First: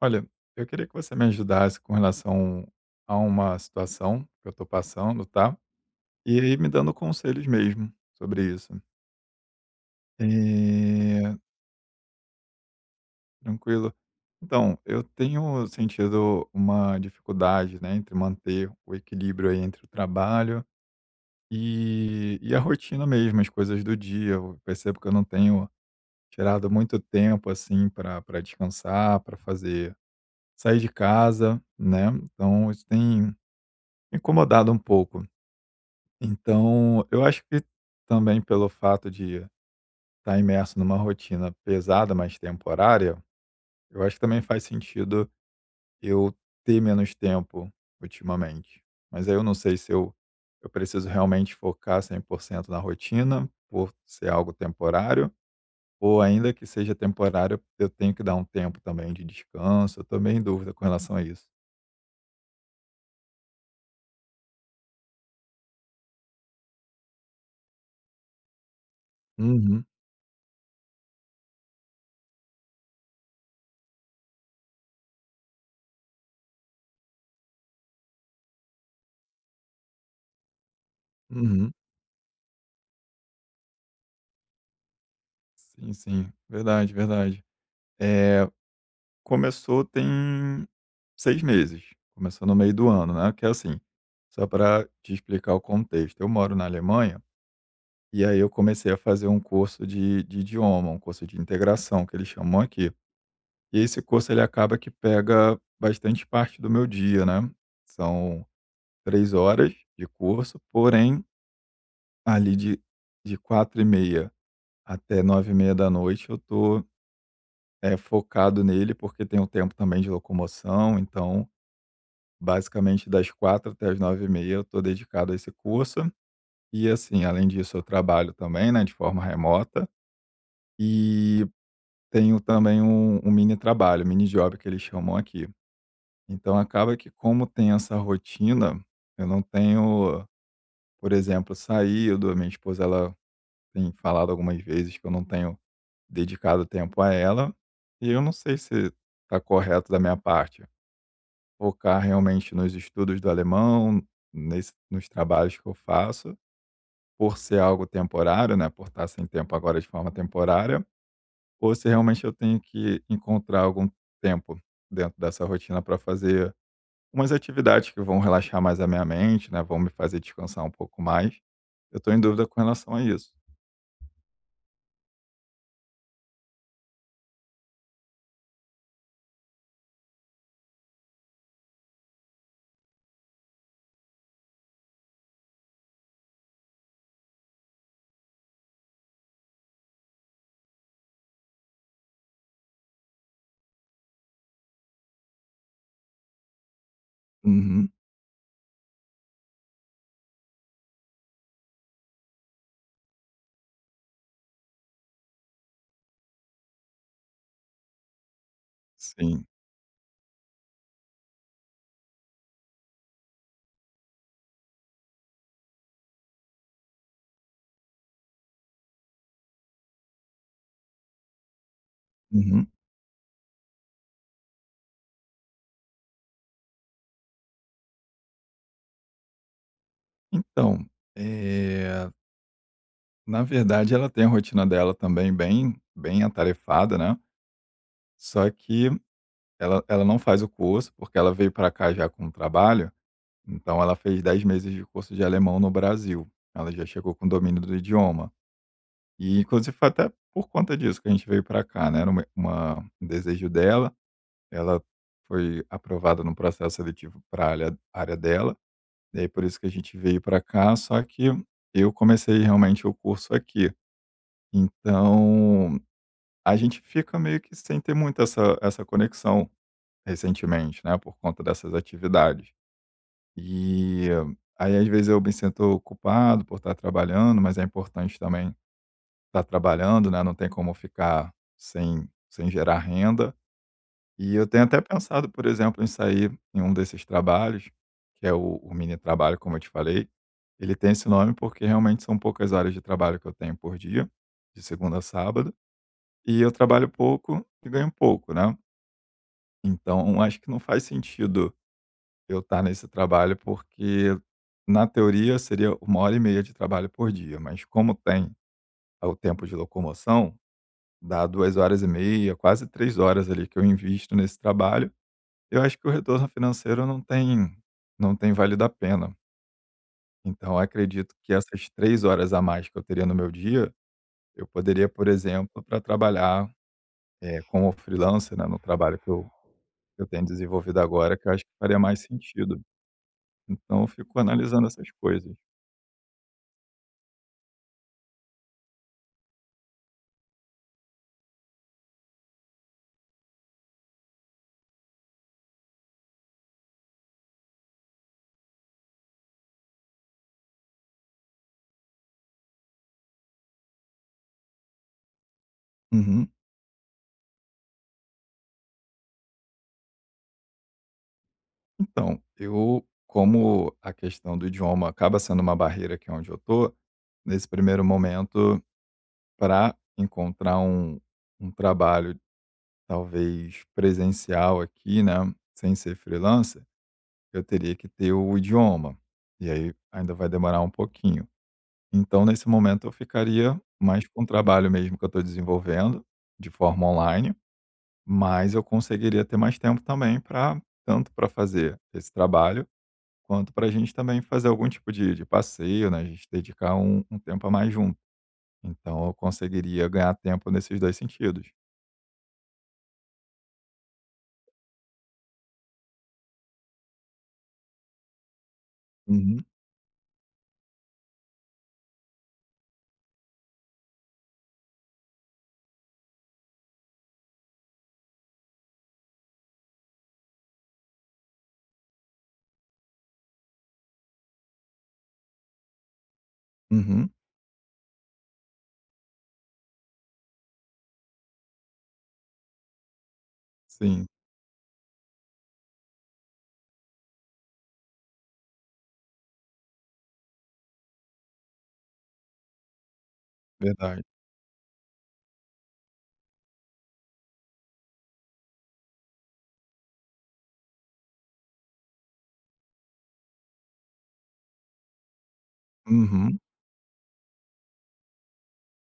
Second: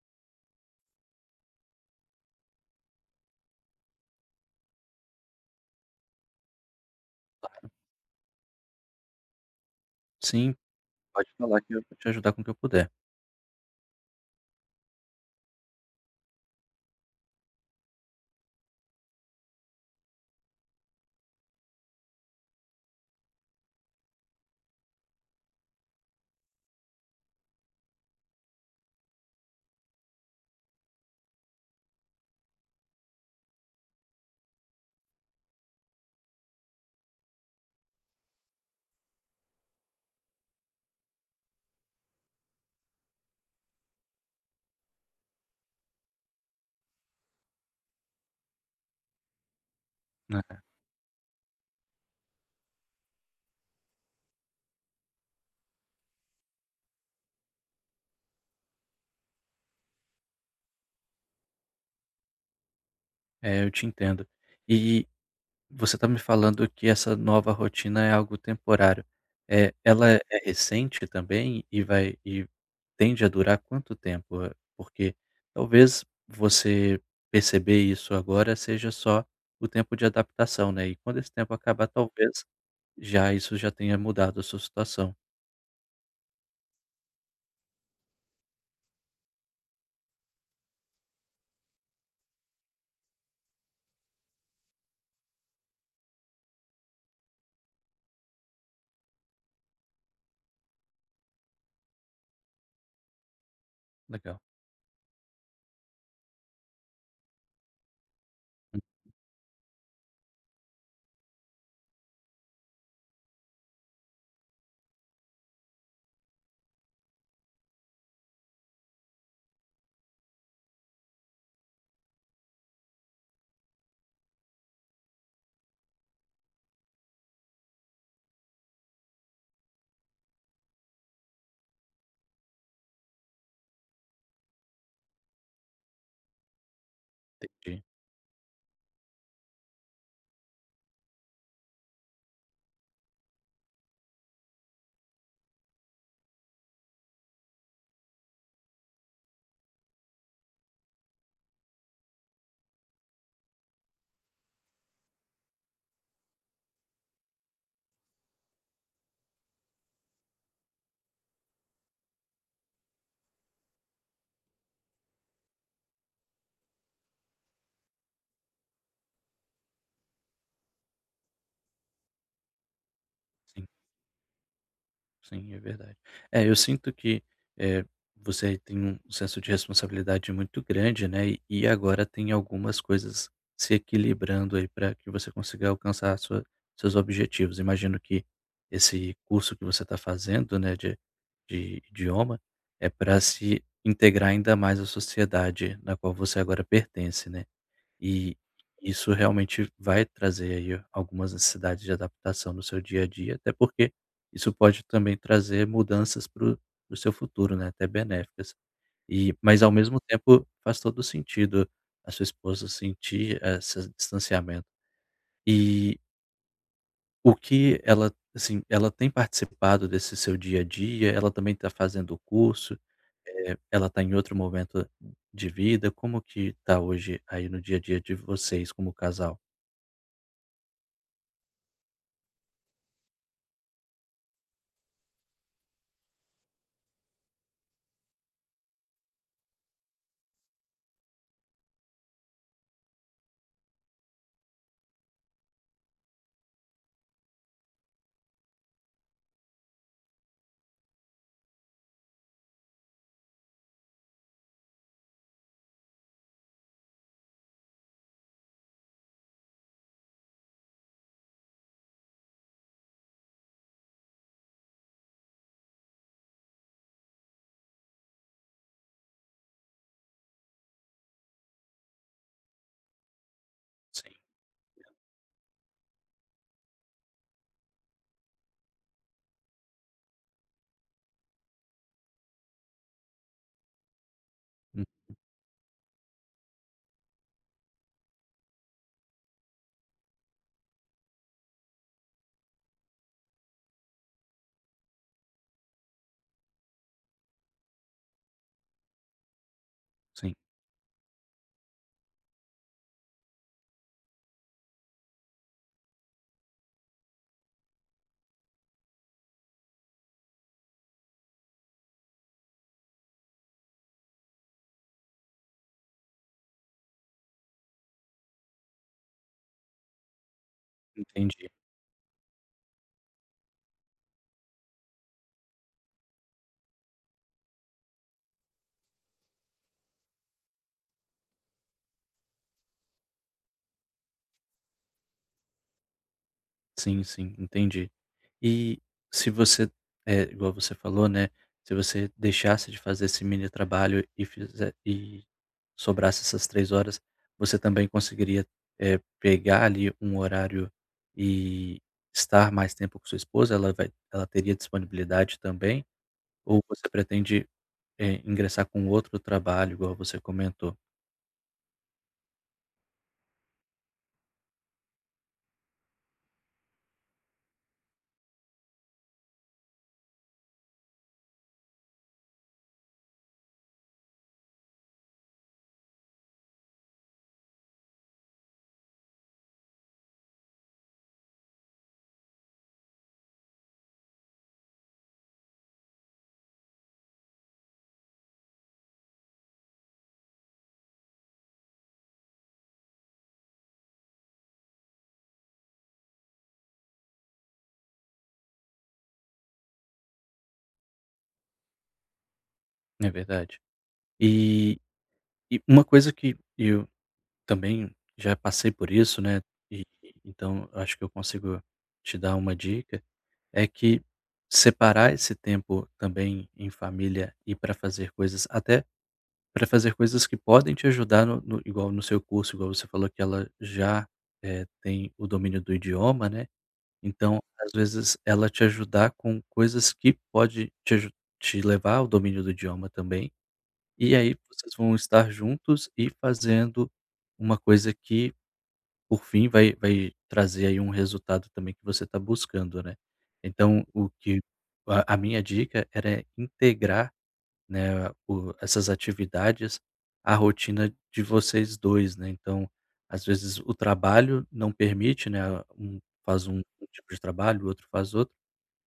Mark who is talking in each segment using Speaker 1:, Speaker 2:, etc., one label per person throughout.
Speaker 1: Olha, eu queria que você me ajudasse com relação a uma situação que eu estou passando, tá? E aí me dando conselhos
Speaker 2: Claro,
Speaker 1: mesmo sobre isso.
Speaker 2: sim,
Speaker 1: Eh,
Speaker 2: pode falar que eu vou te ajudar com o que eu puder,
Speaker 1: Tranquilo. Então, eu tenho sentido uma dificuldade, né, entre manter o equilíbrio aí entre o trabalho e a rotina mesmo, as coisas do dia. Eu percebo que eu não tenho tirado muito tempo assim para descansar, para fazer sair de casa, né? Então, isso tem incomodado um pouco. Então, eu acho que também pelo fato de estar imerso numa rotina pesada, mas temporária, eu acho que também faz sentido eu ter menos tempo ultimamente. Mas aí eu não sei se eu,
Speaker 2: né.
Speaker 1: eu preciso realmente focar 100% na rotina, por ser algo temporário, ou ainda que seja temporário, eu tenho que dar um tempo também de descanso. Eu também em dúvida com relação a isso.
Speaker 2: Eu te entendo. E você está me falando que essa nova rotina é algo temporário.
Speaker 1: Uhum,
Speaker 2: Ela é recente também e tende a durar quanto tempo? Porque talvez você perceber isso agora seja só o tempo de adaptação, né, e quando esse tempo
Speaker 1: uhum.
Speaker 2: acabar, talvez já isso já tenha mudado a sua situação.
Speaker 1: Sim, sim. Verdade, verdade. É, começou tem 6 meses, começou no meio do ano, né, que é assim, só para te explicar o contexto, eu moro na Alemanha, e aí eu comecei a fazer um curso de idioma, um curso de integração que eles chamam aqui. E esse curso
Speaker 2: Legal,
Speaker 1: ele acaba que pega bastante parte do meu dia, né, são 3 horas de curso, porém, ali de 4h30 até 9h30 da noite eu tô, focado nele, porque tem o tempo também de locomoção, então basicamente das 4h até as 9h30 eu estou dedicado a esse curso. E assim, além disso eu trabalho também, né, de forma remota, e tenho também um mini trabalho, mini job que eles chamam aqui. Então acaba que como
Speaker 2: entendi,
Speaker 1: tem essa
Speaker 2: sim.
Speaker 1: rotina, eu não tenho, por exemplo, saído, a minha esposa ela tem falado algumas vezes que eu não tenho dedicado tempo a ela, e eu não sei se está correto da minha parte. Focar realmente nos estudos do alemão, nesse nos trabalhos que eu faço, por ser algo temporário, né, por estar sem tempo agora de forma temporária, ou se realmente eu tenho que encontrar algum tempo dentro dessa rotina para fazer umas atividades que vão relaxar mais a minha mente, né, vão me fazer descansar um pouco mais. Eu estou em dúvida com relação a isso.
Speaker 2: Sim, é verdade. É, eu sinto que, eh, você tem um senso de responsabilidade muito grande, né, e agora tem algumas coisas se equilibrando aí para que você consiga alcançar sua seus objetivos. Imagino que esse curso que você está fazendo, né, de idioma, é para se integrar ainda mais à sociedade na qual você agora pertence, né.
Speaker 1: Uhum,
Speaker 2: E isso realmente vai trazer aí algumas necessidades de adaptação no seu dia a dia, até porque isso pode também trazer mudanças para o seu futuro, né, até benéficas. E
Speaker 1: sim.
Speaker 2: mas ao mesmo tempo faz todo sentido a sua esposa sentir esse distanciamento. E o que ela, assim, ela tem participado desse seu dia a dia? Ela também está fazendo o
Speaker 1: Uhum.
Speaker 2: curso? Ela está em outro momento de vida? Como que está hoje aí no dia a dia de vocês como casal?
Speaker 1: Então, eh, na verdade ela tem a rotina dela também bem atarefada, né, só que ela não faz o curso, porque ela veio para cá já com o trabalho. Então ela fez 10 meses de curso de alemão no Brasil. Ela já chegou com domínio do idioma. E inclusive foi até por conta disso que a gente veio para cá, né, era uma um desejo dela. Ela foi aprovada no processo seletivo para a alha área dela, e aí por isso que a gente veio para cá, só que eu comecei realmente o curso aqui. Então, a gente fica meio que sem ter muito essa conexão recentemente, né, por conta dessas atividades. E aí, às vezes, eu me sinto culpado por estar trabalhando, mas é importante também estar trabalhando, né? Não tem como ficar sem gerar renda. E eu tenho até
Speaker 2: Hum,
Speaker 1: pensado, por exemplo, em sair em um desses trabalhos, que é o mini trabalho, como eu te falei. Ele tem esse nome porque realmente são poucas horas de trabalho que eu tenho por dia, de segunda a sábado. E eu trabalho pouco e ganho pouco, né? Então,
Speaker 2: sim,
Speaker 1: acho que não faz sentido eu estar nesse trabalho, porque na teoria seria 1h30 de trabalho por dia, mas como tem o tempo de locomoção, dá 2h30, quase 3 horas ali que eu invisto nesse trabalho, eu acho que o retorno financeiro não tem valido a pena. Então eu acredito que
Speaker 2: entendi.
Speaker 1: essas 3 horas a mais que eu teria no meu dia, eu poderia, por exemplo, para trabalhar, como freelancer, né, no trabalho que eu tenho desenvolvido agora, que eu acho que faria mais sentido. Então eu fico analisando essas coisas.
Speaker 2: Sim, sim, entendi. E se você, é igual você falou, né, se você deixasse de fazer esse mini trabalho e sobrasse essas 3 horas, você também conseguiria, pegar ali um horário e estar mais tempo com sua esposa? Ela teria disponibilidade também?
Speaker 1: Uhum.
Speaker 2: Ou você pretende, ingressar com outro trabalho, igual você comentou?
Speaker 1: Então, eu como a questão do idioma acaba sendo uma barreira aqui onde eu tô, nesse primeiro momento, para encontrar um trabalho talvez presencial aqui, né, sem ser freelancer. Eu teria que ter o idioma, e aí ainda vai demorar um pouquinho. Então nesse momento eu ficaria mais com o trabalho mesmo que eu estou desenvolvendo, de forma online, mas eu conseguiria ter mais tempo também para tanto para fazer esse trabalho, quanto para a gente também fazer algum tipo de passeio, né, a gente dedicar um tempo a mais junto. Então eu conseguiria ganhar tempo nesses dois sentidos.
Speaker 2: Não é verdade? E e uma coisa que eu também já passei por isso, né,
Speaker 1: Uhum,
Speaker 2: e então acho que eu consigo te dar uma dica, é que separar esse tempo também em família e para fazer coisas até para fazer coisas que podem te ajudar no seu curso, igual você falou que ela já, tem o domínio do idioma, né,
Speaker 1: uhum,
Speaker 2: então às vezes ela te ajudar com coisas que pode te levar ao domínio do idioma também,
Speaker 1: sim,
Speaker 2: e aí vocês vão estar juntos e fazendo uma coisa que, por fim, vai trazer aí um resultado também que você está buscando, né. Então,
Speaker 1: verdade.
Speaker 2: o que a minha dica era integrar, né, o essas atividades à rotina de vocês dois, né. Então, às vezes o trabalho não permite, né, um
Speaker 1: Uhum,
Speaker 2: faz um tipo de trabalho, o outro faz outro,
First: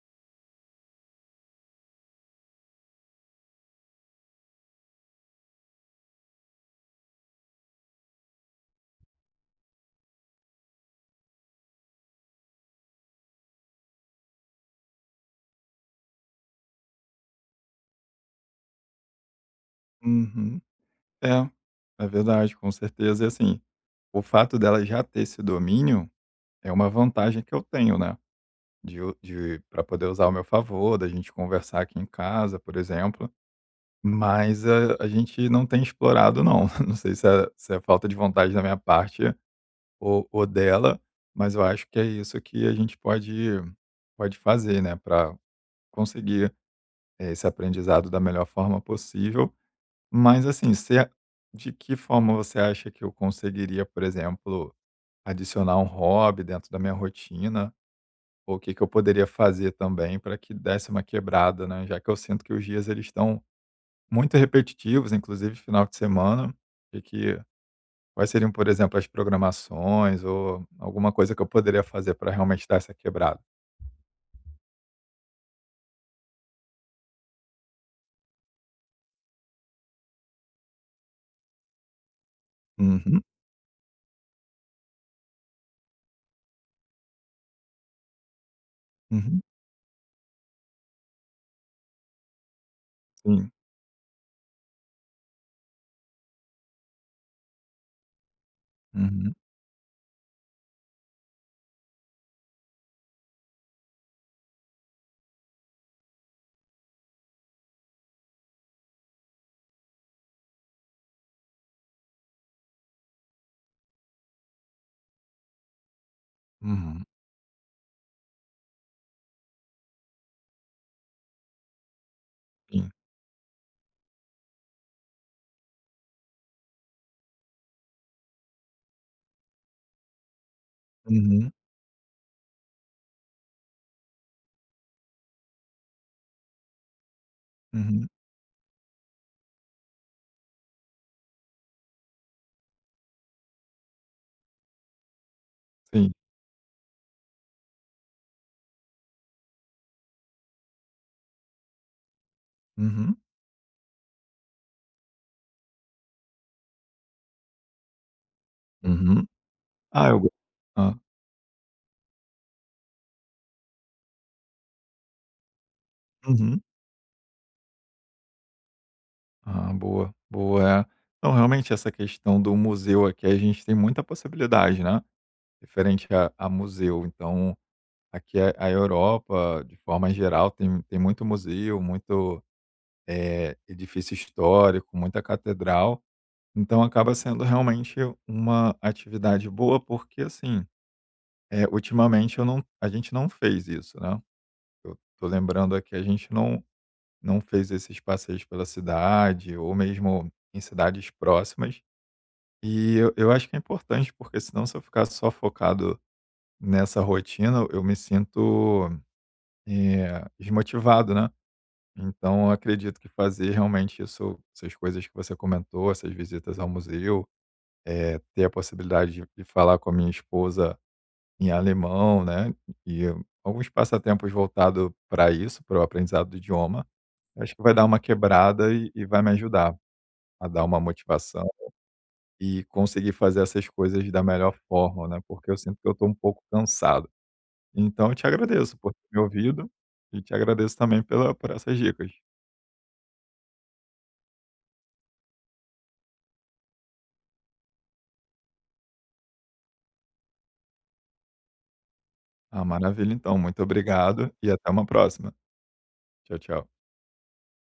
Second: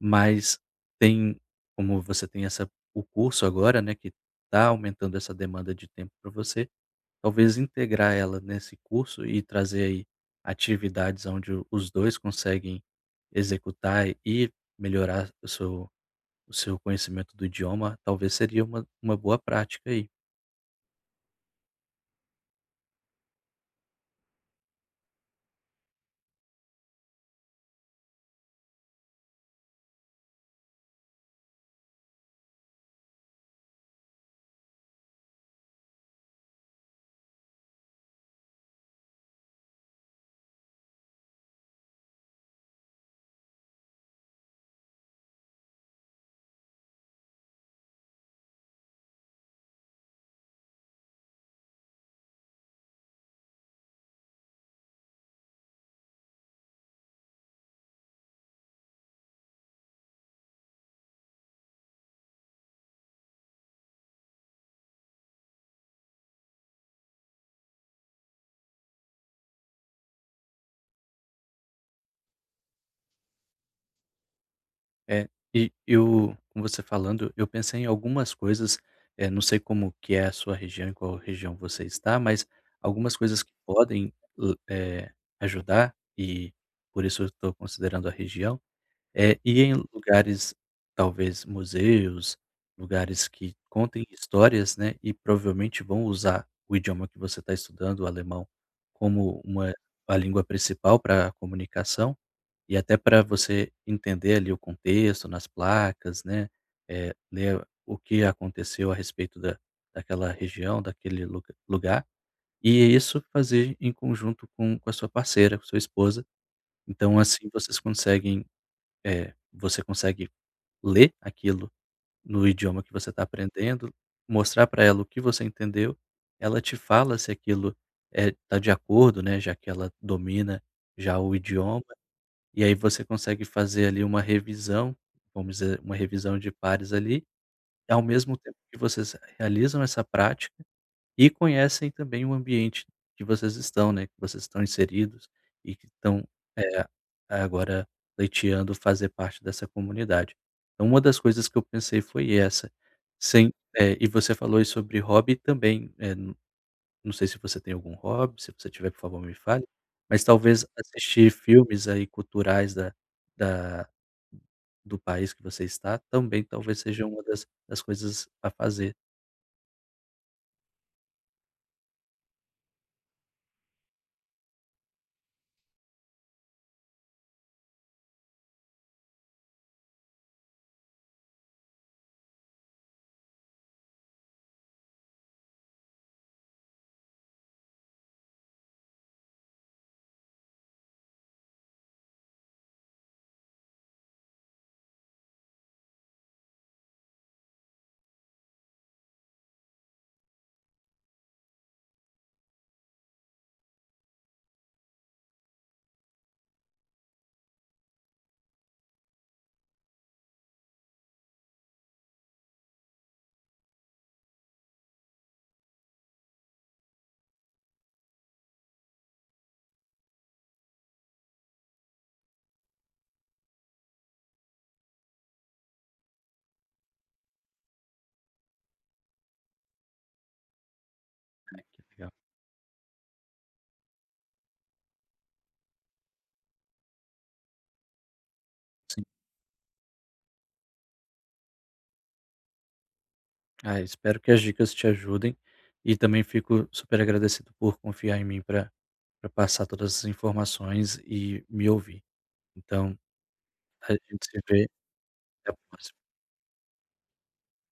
Speaker 2: mas tem como, você tem essa, o curso agora, né, que tá aumentando essa demanda de tempo para você. Talvez integrar ela nesse curso e trazer aí atividades onde os 2 conseguem executar e melhorar o seu conhecimento do idioma, talvez seria uma boa prática aí.
Speaker 1: uhum. É, é verdade, com certeza. E assim o fato dela já ter esse domínio é uma vantagem que eu tenho, né, de u de pra poder usar ao meu favor, da gente conversar aqui em casa, por exemplo, mas a gente não tem explorado não. Não sei se é falta de vontade da minha parte ou dela, mas eu acho que é isso que a gente pode fazer, né, para conseguir esse aprendizado da melhor forma possível. Mas, assim, se a de que forma você acha que eu conseguiria, por exemplo, adicionar um hobby dentro da minha rotina, ou o que que eu poderia fazer também para que desse uma quebrada, né, já que eu sinto que os dias eles estão muito repetitivos, inclusive final de semana, e que quais seriam, por exemplo, as programações ou alguma coisa que eu poderia fazer para realmente dar essa quebrada?
Speaker 2: É, e eu com você falando, eu pensei em algumas coisas, não sei como que é a sua região, em qual região você está, mas algumas
Speaker 1: Uhum,
Speaker 2: coisas que podem, hã, eh, ajudar, e por isso eu estou considerando a região. É,
Speaker 1: uhum,
Speaker 2: e em lugares, talvez museus, lugares
Speaker 1: sim,
Speaker 2: que contem histórias, né, e provavelmente vão usar o idioma que você está estudando, o alemão,
Speaker 1: uhum,
Speaker 2: como uma a língua principal para a comunicação, e até para você entender ali o contexto nas placas, né, ler o que aconteceu a respeito da daquela região, daquele lugar, e isso fazer em conjunto com a sua parceira, com sua esposa.
Speaker 1: uhum,
Speaker 2: Então assim vocês conseguem, você consegue ler aquilo no idioma
Speaker 1: sim,
Speaker 2: que você está aprendendo, mostrar para ela o que você entendeu, ela te fala se aquilo, está de acordo, né, já que ela domina já o
Speaker 1: uhum,
Speaker 2: idioma, e aí você consegue fazer ali uma revisão, vamos dizer, uma revisão de pares ali, ao
Speaker 1: uhum,
Speaker 2: mesmo tempo que vocês realizam essa prática e conhecem também o ambiente que vocês estão, né, que vocês estão inseridos e que
Speaker 1: sim,
Speaker 2: estão, eh, agora pleiteando fazer parte dessa comunidade. Então uma das coisas que eu pensei foi essa,
Speaker 1: uhum,
Speaker 2: sem eh, e você falou aí sobre hobby também, não sei se você tem algum hobby, se você tiver, por favor,
Speaker 1: uhum.
Speaker 2: me fale,
Speaker 1: Ah, eu
Speaker 2: mas
Speaker 1: go
Speaker 2: talvez
Speaker 1: hã,
Speaker 2: assistir filmes aí culturais da da do país que você está também
Speaker 1: uhum.
Speaker 2: talvez seja uma das coisas a fazer,
Speaker 1: Ah, boa, boa. É. Então, realmente, essa questão do museu aqui, a gente tem muita possibilidade, né? Referente a museu. Então, aqui a Europa, de forma geral, tem muito museu, muito edifício histórico, muita catedral. Então, acaba sendo realmente uma atividade boa, porque, assim, ultimamente eu não, a gente não fez isso, né? Eu tô lembrando aqui, a gente não fez esses passeios pela cidade, ou mesmo em cidades próximas. E eu acho que é importante, porque senão se eu ficar só focado nessa rotina, eu me sinto, desmotivado, né. Então eu acredito que fazer realmente isso essas coisas que você comentou, essas visitas ao museu, ter a possibilidade de falar com a minha esposa em alemão, né, e alguns passatempos voltado para isso, para o aprendizado do idioma, acho que vai dar uma quebrada e vai me ajudar a dar uma motivação
Speaker 2: né. Que é legal.
Speaker 1: e conseguir fazer essas coisas da melhor forma, né, porque eu sinto que eu estou um pouco cansado. Então eu te agradeço por ter me ouvido e te agradeço também pela por essas dicas.
Speaker 2: Ah, espero que as dicas te ajudem e também fico super agradecido por confiar em mim para passar todas as informações e me ouvir.
Speaker 1: Ah,
Speaker 2: Então,
Speaker 1: maravilha então, muito
Speaker 2: a gente
Speaker 1: obrigado
Speaker 2: se
Speaker 1: e até
Speaker 2: vê
Speaker 1: uma próxima.
Speaker 2: até a próxima.
Speaker 1: Tchau, tchau.